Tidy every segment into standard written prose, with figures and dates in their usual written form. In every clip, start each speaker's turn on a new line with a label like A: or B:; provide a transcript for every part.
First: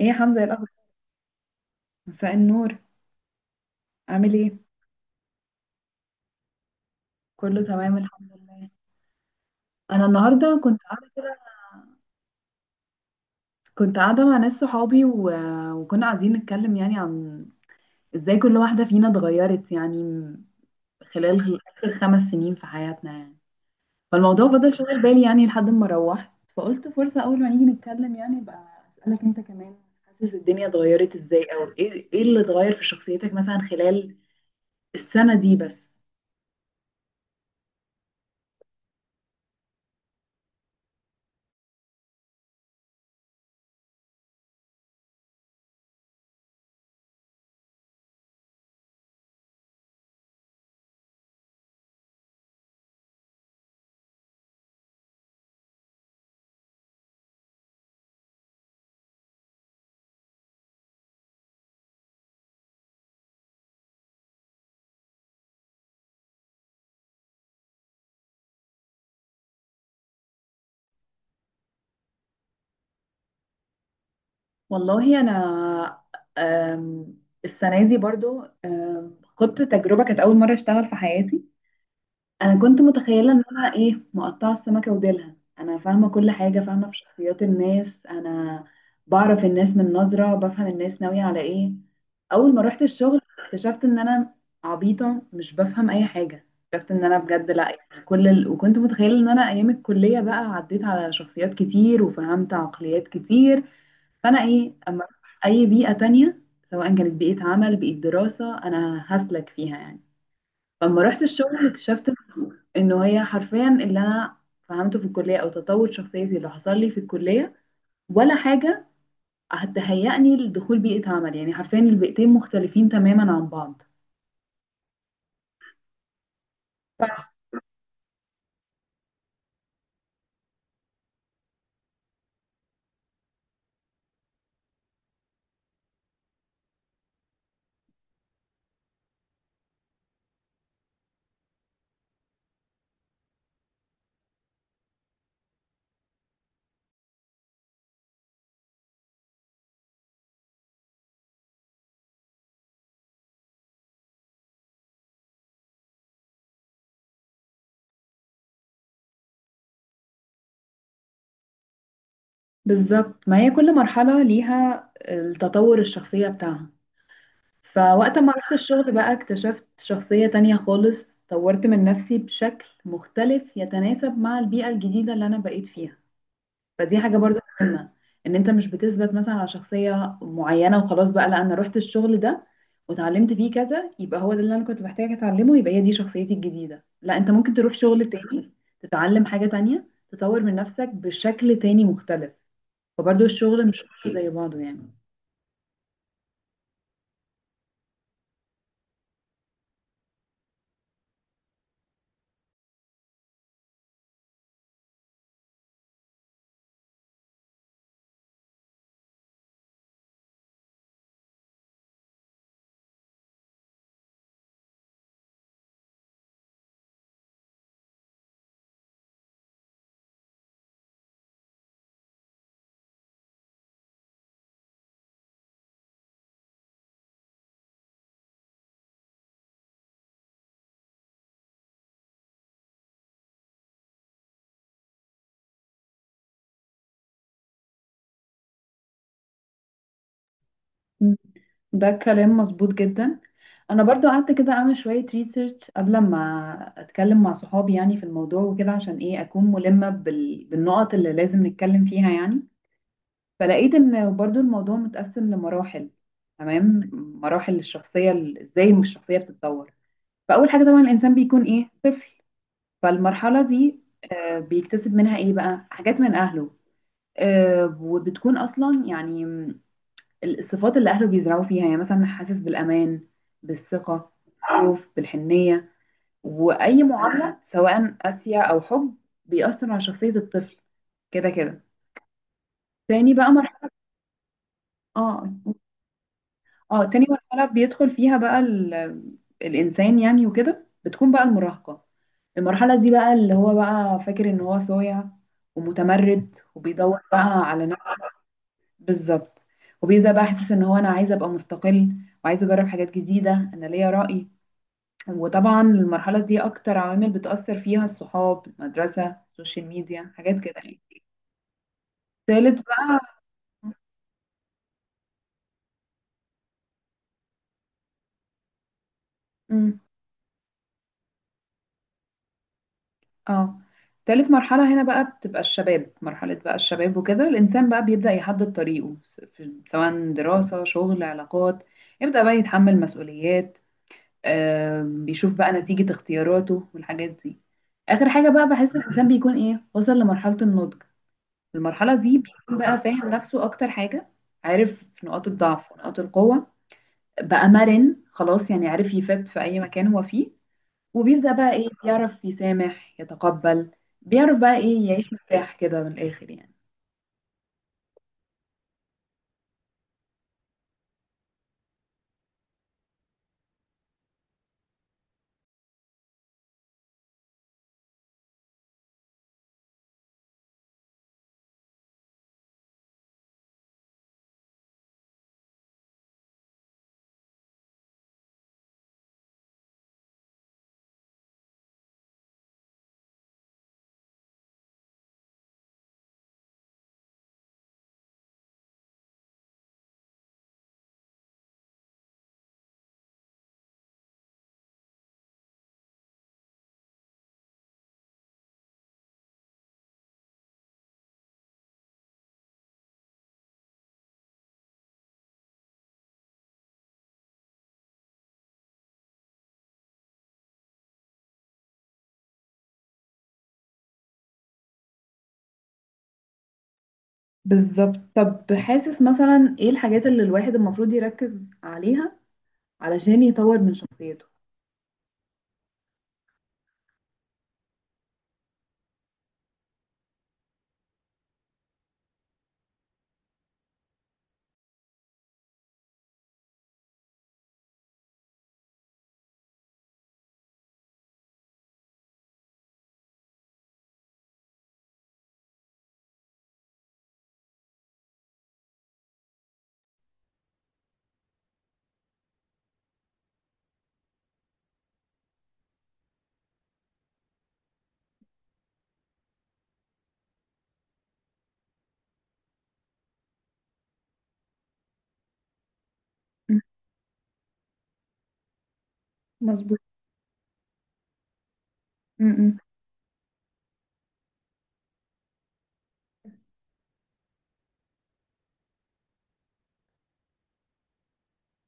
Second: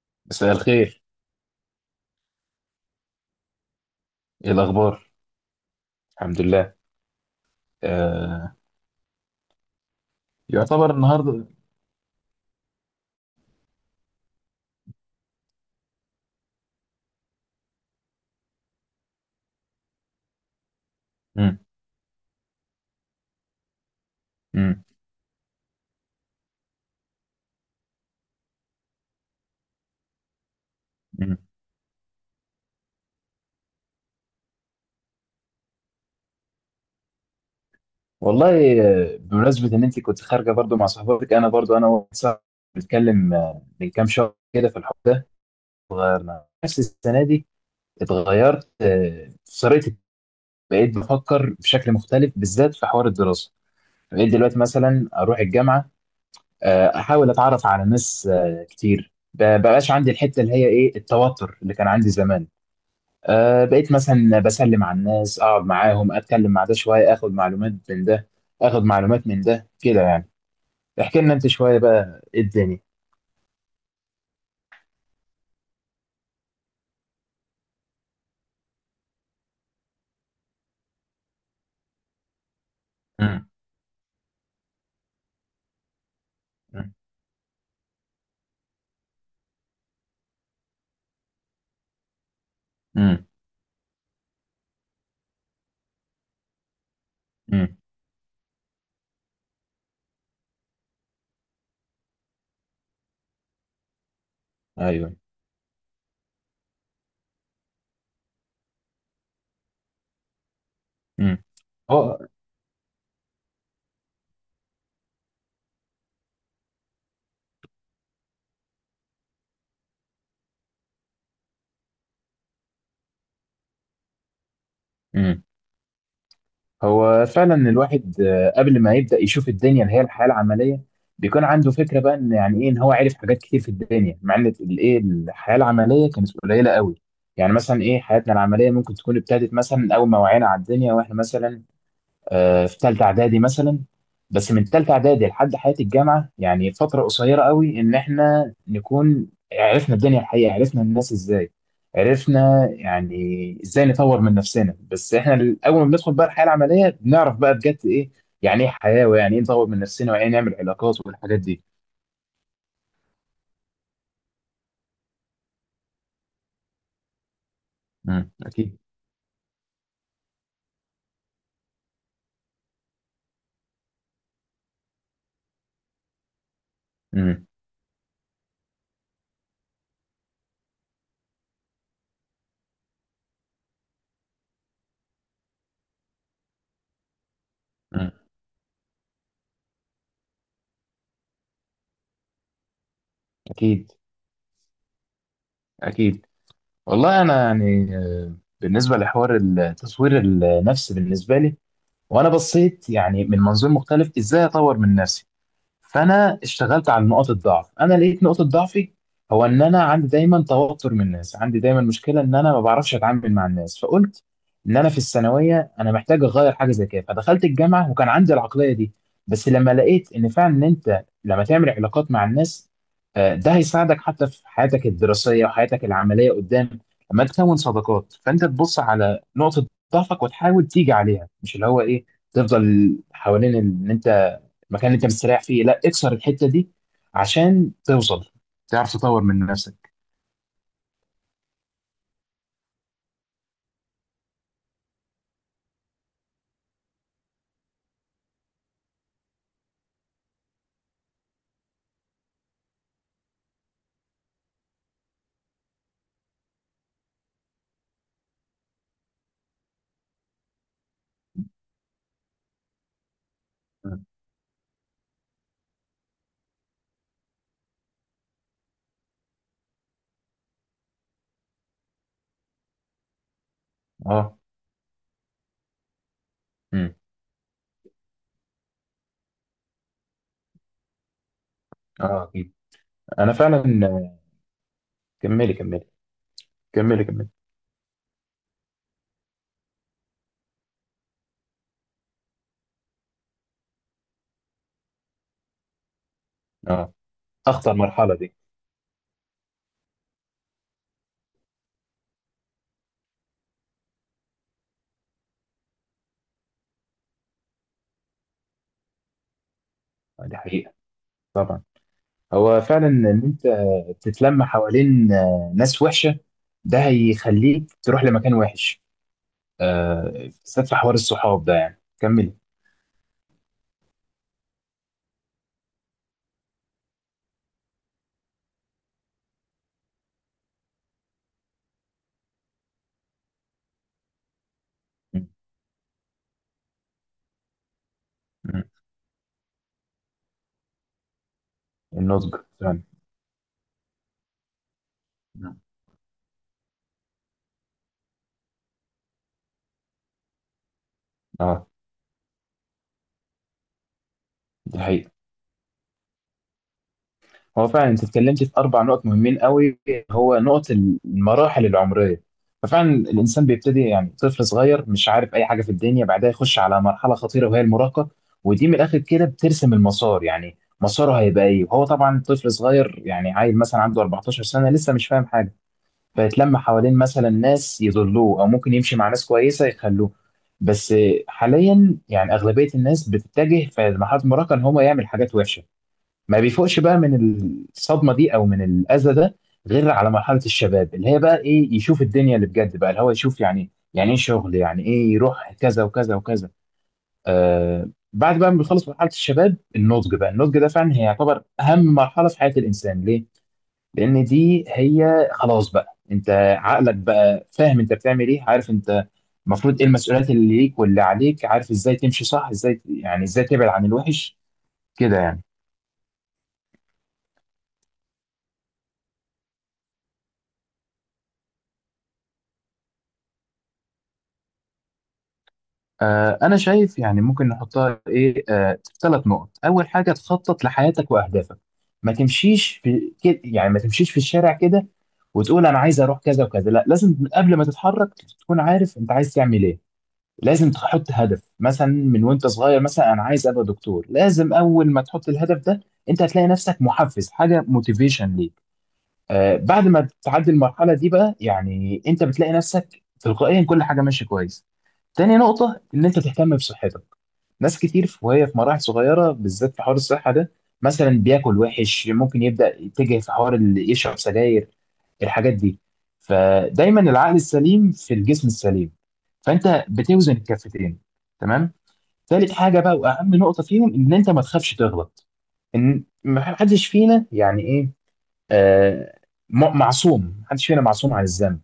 A: ايه يا حمزة يا
B: مساء
A: الأخبار؟
B: الخير.
A: مساء النور. عامل
B: ايه
A: ايه؟
B: الاخبار؟ الحمد لله.
A: كله تمام، الحمد
B: آه.
A: لله. انا النهارده كنت
B: يعتبر
A: قاعده كده،
B: النهارده.
A: كنت قاعده مع ناس صحابي، وكنا قاعدين نتكلم يعني عن ازاي كل واحده فينا اتغيرت يعني خلال
B: مم.
A: اخر 5 سنين في حياتنا يعني. فالموضوع فضل
B: مم.
A: شغال بالي يعني لحد ما روحت، فقلت فرصه اول ما نيجي نتكلم يعني بقى اسالك انت كمان. حاسس الدنيا اتغيرت
B: مم.
A: ازاي، او ايه اللي اتغير في شخصيتك مثلا خلال السنه دي بس؟
B: والله بمناسبه ان انت كنت خارجه برضو مع صحباتك، انا برضو انا واحد صاحبي بنتكلم من كام شهر كده في الحوار ده. اتغيرنا نفس السنه دي. اتغيرت طريقتي. بقيت بفكر بشكل مختلف بالذات في حوار الدراسه. بقيت دلوقتي مثلا اروح الجامعه، احاول اتعرف على ناس كتير. بقاش عندي الحته اللي هي ايه التوتر اللي كان عندي زمان. بقيت مثلا بسلم على الناس، اقعد معاهم، اتكلم مع ده شويه، اخد معلومات من ده، اخد معلومات من ده كده يعني. احكي لنا انت شويه بقى ايه الدنيا.
A: والله انا، أم، السنه دي برضو خدت تجربه، كانت اول مره اشتغل في حياتي. انا كنت متخيله ان
B: امم.
A: انا ايه مقطعه السمكه وديلها، انا فاهمه كل حاجه، فاهمه
B: امم.
A: في شخصيات الناس، انا بعرف الناس من نظره، بفهم الناس ناويه على ايه. اول ما رحت الشغل
B: امم.
A: اكتشفت ان انا عبيطه، مش بفهم اي حاجه. اكتشفت ان انا بجد لا،
B: أمم.
A: يعني وكنت متخيله ان انا ايام الكليه بقى عديت على شخصيات كتير وفهمت عقليات كتير، فانا ايه اما
B: ايوه.
A: اروح اي بيئه تانية سواء كانت بيئه عمل، بيئه دراسه، انا هسلك فيها يعني. فلما رحت
B: امم.
A: الشغل اكتشفت
B: هو.
A: انه هي حرفيا اللي انا فهمته في الكليه او تطور شخصيتي اللي حصل لي في الكليه ولا حاجه هتهيئني لدخول بيئه عمل، يعني حرفيا البيئتين مختلفين تماما عن بعض.
B: امم. هو فعلا الواحد قبل ما يبدا يشوف الدنيا اللي هي الحياه العمليه، بيكون عنده فكره بقى ان يعني ايه ان هو عارف حاجات كتير في الدنيا، مع ان الايه الحياه العمليه كانت قليله قوي. يعني مثلا ايه حياتنا العمليه ممكن تكون ابتدت مثلا اول ما وعينا على الدنيا، واحنا مثلا في ثالثه اعدادي مثلا. بس من ثالثه اعدادي لحد حياه الجامعه، يعني فتره قصيره قوي ان احنا نكون عرفنا الدنيا الحقيقه، عرفنا الناس ازاي، عرفنا يعني ازاي نطور من نفسنا. بس احنا اول ما بندخل بقى الحياه العمليه بنعرف بقى بجد ايه يعني ايه حياه، ويعني ايه نطور من نفسنا، ويعني ايه نعمل علاقات والحاجات دي.
A: بالظبط، ما هي كل مرحله ليها التطور الشخصيه بتاعها. فوقت
B: امم،
A: ما رحت
B: اكيد.
A: الشغل بقى اكتشفت شخصية تانية خالص، طورت من نفسي بشكل مختلف يتناسب مع البيئة الجديدة اللي أنا بقيت فيها. فدي حاجة برضو
B: امم.
A: مهمة، إن أنت مش بتثبت مثلا على شخصية معينة وخلاص بقى. لا، أنا رحت الشغل ده وتعلمت فيه كذا، يبقى هو ده اللي أنا كنت محتاجة أتعلمه، يبقى هي دي شخصيتي الجديدة. لا، أنت ممكن تروح شغل
B: امم،
A: تاني، تتعلم حاجة تانية، تطور من نفسك بشكل تاني مختلف. فبرضو الشغل مش
B: اكيد.
A: كله زي بعضه يعني.
B: اكيد. والله انا يعني بالنسبه لحوار التصوير النفسي بالنسبه لي، وانا بصيت يعني من منظور مختلف ازاي اطور من نفسي، فانا اشتغلت على نقاط الضعف. انا لقيت نقطة ضعفي هو ان انا عندي دايما توتر من الناس، عندي دايما مشكلة ان انا ما بعرفش اتعامل مع الناس. فقلت ان انا في الثانوية انا محتاج اغير حاجة زي كده، فدخلت الجامعة وكان عندي العقلية دي. بس لما لقيت ان فعلا ان انت لما تعمل علاقات مع الناس ده هيساعدك حتى في حياتك الدراسية وحياتك العملية قدام. لما تكون صداقات فانت تبص على نقطة ضعفك وتحاول تيجي عليها، مش اللي هو ايه تفضل حوالين ان انت المكان اللي انت مستريح فيه. لا، اكسر الحته دي عشان توصل، تعرف تطور من نفسك.
A: م. ده كلام مظبوط جدا. انا برضو قعدت كده اعمل شوية ريسيرش قبل ما اتكلم مع صحابي يعني في الموضوع وكده، عشان ايه اكون ملمة بالنقط اللي لازم نتكلم فيها يعني. فلقيت ان برضو الموضوع متقسم لمراحل. تمام، مراحل الشخصية، ازاي الشخصية بتتطور. فاول حاجة طبعا الانسان بيكون ايه طفل. فالمرحلة دي
B: مم.
A: بيكتسب منها ايه بقى حاجات من اهله، وبتكون اصلا يعني الصفات اللي اهله بيزرعوا فيها، يعني مثلا حاسس بالامان، بالثقة،
B: اه.
A: بالخوف، بالحنية. واي
B: امم.
A: معامله سواء قاسيه او حب بيأثر على شخصيه الطفل كده كده.
B: اه، اكيد.
A: تاني بقى
B: انا فعلا.
A: مرحله. اه.
B: كملي كملي.
A: اه، تاني
B: كملي كملي.
A: مرحله بيدخل فيها بقى الانسان يعني وكده، بتكون بقى المراهقه. المرحله دي بقى اللي هو بقى فاكر ان هو صايع ومتمرد
B: اه.
A: وبيدور بقى على
B: اخطر
A: نفسه.
B: مرحله دي.
A: بالظبط. وبيبدا بقى حاسس ان هو انا عايز ابقى مستقل، وعايز اجرب حاجات جديده، انا ليا رأي. وطبعا المرحله دي اكتر عوامل بتأثر فيها الصحاب، المدرسه، السوشيال ميديا، حاجات
B: دي
A: كده
B: حقيقه.
A: يعني.
B: طبعا.
A: تالت
B: هو فعلا
A: بقى.
B: ان انت تتلم حوالين ناس وحشه، ده هيخليك تروح لمكان وحش.
A: مم.
B: بالذات في حوار الصحاب ده، يعني كملي.
A: اه، تالت مرحلة هنا بقى بتبقى الشباب. مرحلة بقى الشباب وكده الإنسان بقى بيبدأ يحدد طريقه، سواء دراسة، شغل، علاقات. يبدأ بقى يتحمل مسؤوليات،
B: مم.
A: بيشوف بقى نتيجة اختياراته والحاجات دي. آخر حاجة بقى
B: مم.
A: بحس الإنسان بيكون إيه وصل لمرحلة النضج. في المرحلة دي
B: النضج
A: بيكون بقى
B: فعلا.
A: فاهم نفسه أكتر حاجة، عارف نقاط
B: مم.
A: الضعف ونقاط القوة، بقى مرن خلاص يعني، عارف يفت في أي مكان هو فيه. وبيبدأ بقى إيه
B: اه.
A: بيعرف يسامح، يتقبل، بيعرف بقى
B: دي
A: إيه يعيش
B: حقيقه.
A: مرتاح كده من الآخر يعني.
B: هو فعلا انت اتكلمت في اربع نقط مهمين قوي، هو نقط المراحل العمريه. ففعلا الانسان بيبتدي يعني طفل صغير، مش عارف اي حاجه في الدنيا، بعدها يخش على مرحله خطيره وهي المراهقه. ودي من الاخر كده بترسم المسار، يعني مساره هيبقى ايه، وهو طبعا طفل صغير يعني عيل مثلا عنده 14 سنه، لسه مش فاهم حاجه، فيتلم حوالين مثلا ناس يضلوه، او ممكن يمشي مع ناس كويسه يخلوه. بس حاليا يعني اغلبيه الناس بتتجه في مرحله المراهقه ان هو يعمل حاجات وحشه، ما بيفوقش بقى من الصدمه دي او من الاذى ده، غير على مرحله الشباب اللي هي بقى ايه يشوف الدنيا اللي بجد بقى، اللي هو يشوف يعني يعني ايه شغل، يعني ايه يروح كذا وكذا وكذا. بعد بقى ما بيخلص مرحله الشباب، النضج بقى. النضج ده فعلا هي يعتبر اهم مرحله في حياه الانسان، ليه؟ لان دي هي خلاص بقى انت عقلك بقى فاهم انت بتعمل ايه، عارف انت المفروض ايه المسؤوليات اللي ليك واللي عليك، عارف ازاي تمشي صح، ازاي يعني ازاي تبعد عن الوحش كده يعني.
A: بالظبط. طب حاسس مثلا إيه الحاجات اللي الواحد المفروض يركز عليها علشان يطور من شخصيته؟
B: أنا شايف يعني ممكن نحطها إيه ثلاث نقط. أول حاجة تخطط لحياتك وأهدافك، ما تمشيش في كده، يعني ما تمشيش في الشارع كده وتقول أنا عايز أروح كذا وكذا، لا لازم قبل ما تتحرك تكون عارف أنت عايز تعمل إيه. لازم تحط هدف، مثلا من وأنت صغير مثلا أنا عايز أبقى دكتور، لازم أول ما تحط الهدف ده أنت هتلاقي نفسك محفز، حاجة موتيفيشن ليك. بعد ما بتعدي المرحله دي بقى، يعني انت بتلاقي نفسك تلقائيا كل حاجه ماشيه كويس. تاني نقطه ان انت تهتم بصحتك. ناس كتير وهي في مراحل صغيره بالذات في حوار الصحه ده، مثلا بياكل وحش، ممكن يبدا يتجه في حوار اللي يشرب سجاير، الحاجات دي.
A: م-
B: فدايما العقل السليم في الجسم السليم،
A: مظبوط.
B: فانت بتوزن الكفتين. تمام.
A: م-
B: تالت
A: م-
B: حاجه بقى واهم نقطه فيهم ان انت ما تخافش تغلط، ان ما حدش فينا يعني إيه، آه، معصوم. محدش فينا معصوم عن الذنب،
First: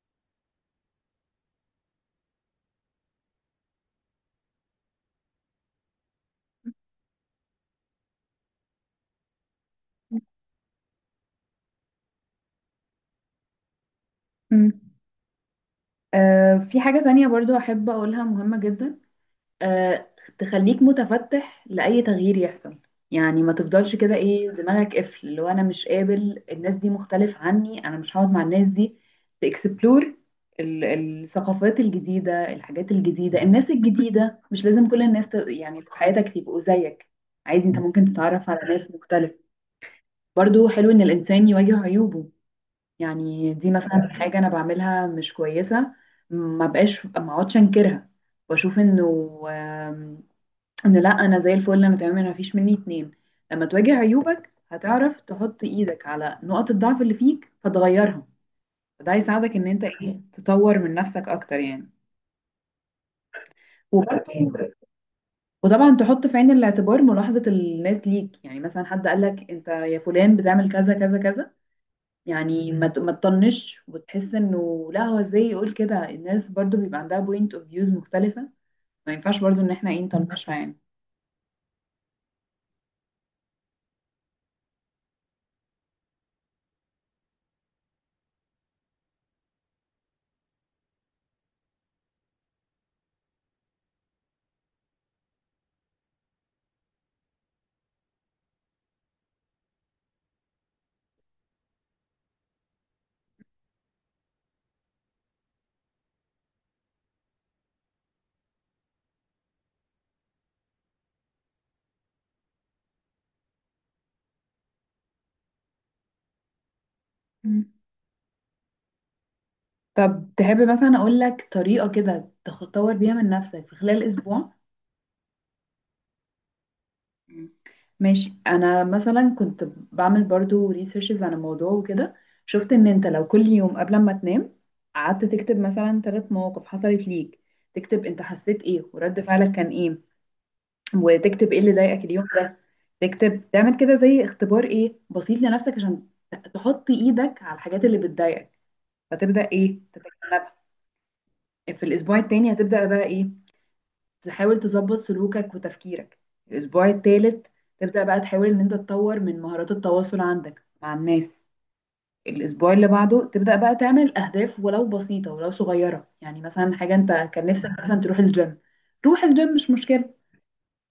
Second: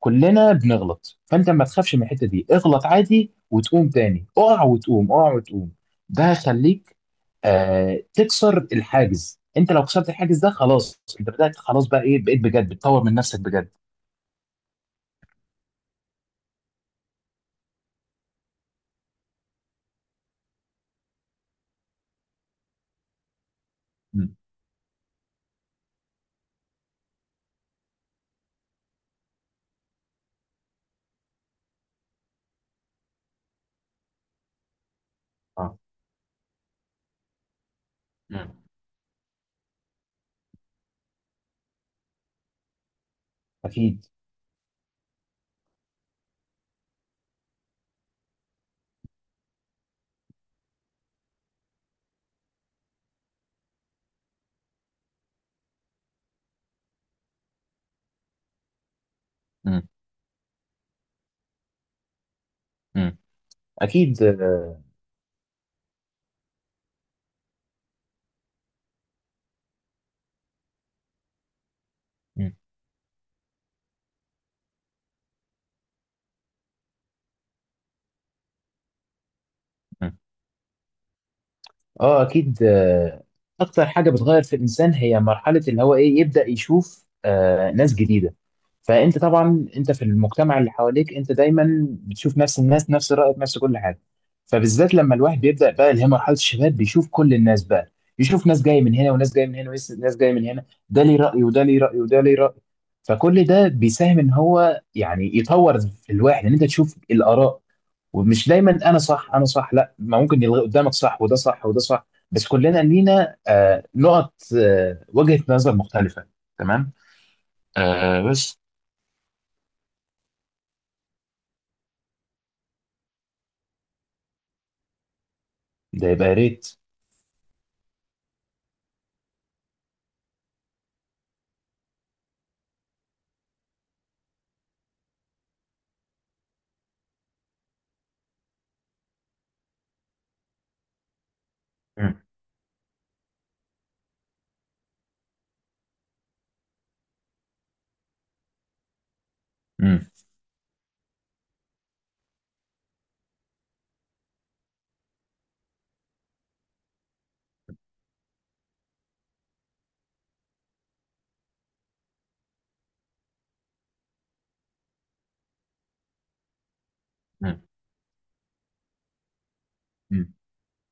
B: كلنا بنغلط. فانت ما تخافش من الحته دي، اغلط عادي وتقوم تاني، اقع وتقوم، اقع وتقوم. ده هيخليك تكسر الحاجز. انت لو كسرت
A: م-
B: الحاجز ده خلاص، انت بدأت خلاص بقى ايه، بقيت بجد بتطور من نفسك بجد.
A: م- في حاجة تانية برضو أحب أقولها مهمة جدا، آه، تخليك متفتح لأي تغيير يحصل. يعني ما تفضلش كده
B: مم.
A: ايه دماغك قفل، اللي هو انا مش قابل، الناس دي مختلف عني، انا مش هقعد مع الناس دي. تكسبلور الثقافات الجديدة، الحاجات الجديدة، الناس الجديدة. مش لازم كل الناس
B: اه.
A: يعني في حياتك يبقوا زيك، عادي انت ممكن تتعرف
B: مم.
A: على ناس مختلف. برضو حلو ان الانسان يواجه عيوبه، يعني دي
B: اكيد.
A: مثلا حاجة انا بعملها مش كويسة، ما بقاش ما اقعدش انكرها واشوف انه لا انا زي الفل، انا تمام، انا مفيش مني اتنين. لما تواجه عيوبك هتعرف تحط ايدك على نقط الضعف اللي فيك فتغيرها، فده هيساعدك ان انت
B: مم.
A: ايه تطور من نفسك اكتر يعني.
B: مم. اكيد.
A: وبرضه وطبعا تحط في عين الاعتبار ملاحظة الناس ليك، يعني مثلا حد قالك انت يا فلان بتعمل كذا كذا كذا،
B: مم.
A: يعني ما تطنش وتحس انه لا هو ازاي يقول كده. الناس برضو بيبقى عندها بوينت اوف فيوز مختلفة، ما ينفعش برضو ان احنا ايه
B: مم.
A: نطنشها يعني.
B: اه، اكيد. اكتر حاجه بتغير في الانسان هي مرحله اللي هو ايه يبدا يشوف ناس جديده. فانت طبعا انت في المجتمع اللي حواليك انت دايما بتشوف نفس الناس، نفس رايك، نفس كل حاجه. فبالذات لما الواحد بيبدا بقى اللي هي مرحله الشباب، بيشوف كل الناس بقى، يشوف ناس جايه من هنا وناس جايه من هنا وناس جايه من هنا، ده ليه راي وده ليه راي وده ليه راي. فكل ده بيساهم ان هو يعني يطور في الواحد ان انت تشوف الاراء، ومش دايما انا صح انا صح، لا ما ممكن يلغي قدامك صح وده صح وده صح. بس كلنا لينا نقط وجهة نظر مختلفة. تمام. بس
A: طب تحب مثلا اقول لك طريقة كده تطور بيها من نفسك في خلال اسبوع؟
B: ده يبقى يا ريت.
A: مم. ماشي. انا مثلا كنت بعمل برضو ريسيرشز عن الموضوع وكده، شفت ان انت لو كل يوم قبل ما تنام قعدت تكتب مثلا ثلاث مواقف حصلت ليك، تكتب انت حسيت ايه، ورد فعلك كان ايه، وتكتب ايه اللي ضايقك
B: مم.
A: اليوم ده. تكتب، تعمل كده زي اختبار ايه بسيط لنفسك عشان تحط ايدك على الحاجات اللي بتضايقك فتبدأ ايه
B: مم.
A: تتجنبها. في الاسبوع التاني هتبدأ بقى ايه تحاول تظبط سلوكك وتفكيرك. الأسبوع الثالث تبدأ بقى تحاول إن أنت تطور من مهارات التواصل عندك مع الناس. الأسبوع اللي بعده تبدأ بقى تعمل أهداف ولو بسيطة ولو صغيرة، يعني مثلا حاجة أنت كان
B: مم.
A: نفسك مثلا تروح الجيم، روح الجيم مش مشكلة،
B: مم.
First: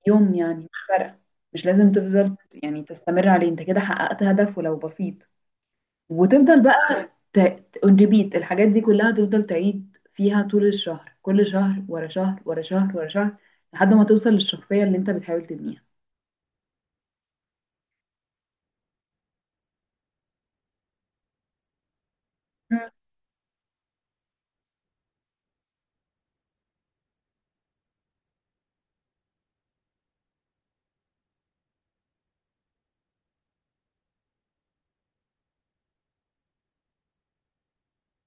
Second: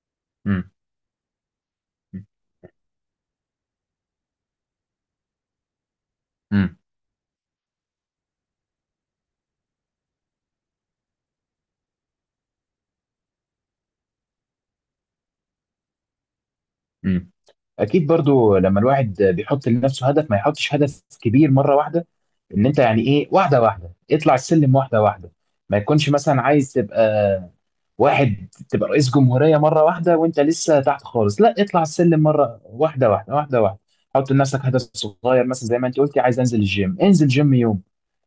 A: يوم يعني
B: مم.
A: مش فارقة، مش لازم تفضل يعني تستمر عليه، أنت كده حققت هدف ولو بسيط. وتفضل
B: مم.
A: بقى اون ريبيت الحاجات دي كلها، تفضل تعيد فيها طول الشهر، كل شهر ورا شهر ورا شهر ورا شهر، لحد ما توصل للشخصية اللي انت بتحاول تبنيها.
B: مم. اكيد برضو لما الواحد بيحط لنفسه هدف ما يحطش هدف كبير مرة واحدة، ان انت
A: مم.
B: يعني ايه واحدة واحدة اطلع السلم واحدة واحدة. ما يكونش مثلا عايز تبقى واحد تبقى رئيس جمهورية مرة واحدة وانت لسه تحت خالص. لا، اطلع السلم مرة واحدة واحدة واحدة واحدة. حط لنفسك هدف صغير، مثلا زي ما انت قلتي عايز انزل الجيم، انزل جيم يوم.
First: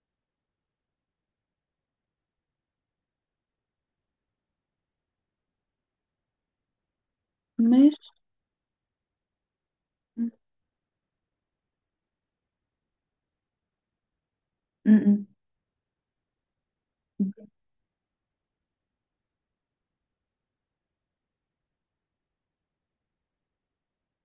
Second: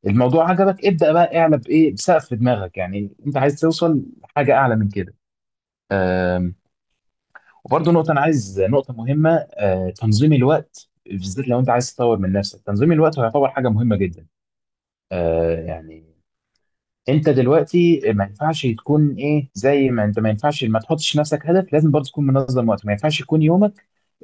B: الموضوع عجبك ابدأ بقى اعلى بايه بسقف في دماغك، يعني انت عايز توصل حاجة اعلى من كده. أم، وبرضه
A: ماشي.
B: نقطة، انا عايز نقطة مهمة،
A: م-
B: تنظيم الوقت، بالذات لو انت عايز تطور من نفسك تنظيم الوقت هيعتبر حاجة مهمة جدا.
A: م.
B: يعني انت دلوقتي ما ينفعش تكون ايه زي ما انت، ما ينفعش ما تحطش لنفسك هدف، لازم برضه تكون منظم وقتك. ما ينفعش يكون يومك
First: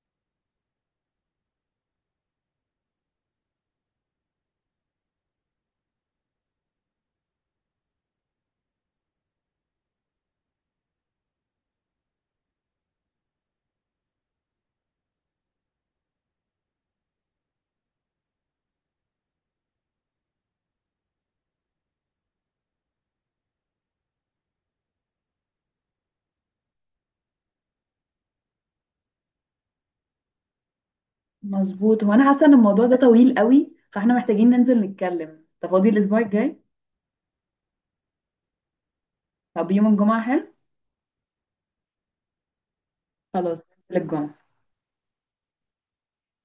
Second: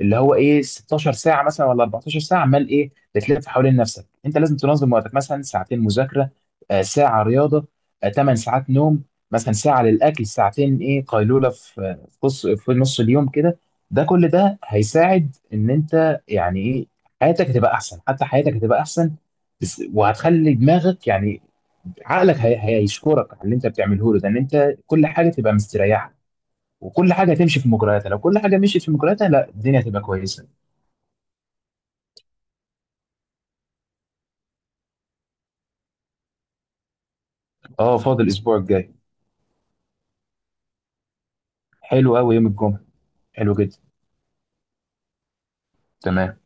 B: اللي هو ايه 16 ساعه مثلا ولا 14 ساعه عمال ايه بتلف حوالين نفسك. انت لازم تنظم وقتك، مثلا ساعتين مذاكره، ساعه رياضه، 8 ساعات نوم، مثلا ساعه للاكل، ساعتين ايه قيلوله في في نص في نص اليوم كده. ده كل ده هيساعد ان انت يعني ايه حياتك هتبقى احسن، حتى حياتك هتبقى احسن بس. وهتخلي دماغك يعني عقلك هيشكرك على اللي انت بتعمله له ده، ان انت كل حاجه تبقى مستريحه وكل حاجه تمشي في مجرياتها. لو كل حاجه مشيت في مجرياتها، لا الدنيا هتبقى كويسه.
A: مظبوط. هو انا حاسة ان الموضوع ده طويل قوي، فاحنا محتاجين ننزل نتكلم. انت فاضي الاسبوع الجاي؟
B: اه، فاضل الاسبوع الجاي.
A: طب يوم الجمعة حلو؟
B: حلو قوي يوم الجمعه، حلو
A: خلاص،
B: جدا.
A: ننزل الجمعة.
B: تمام.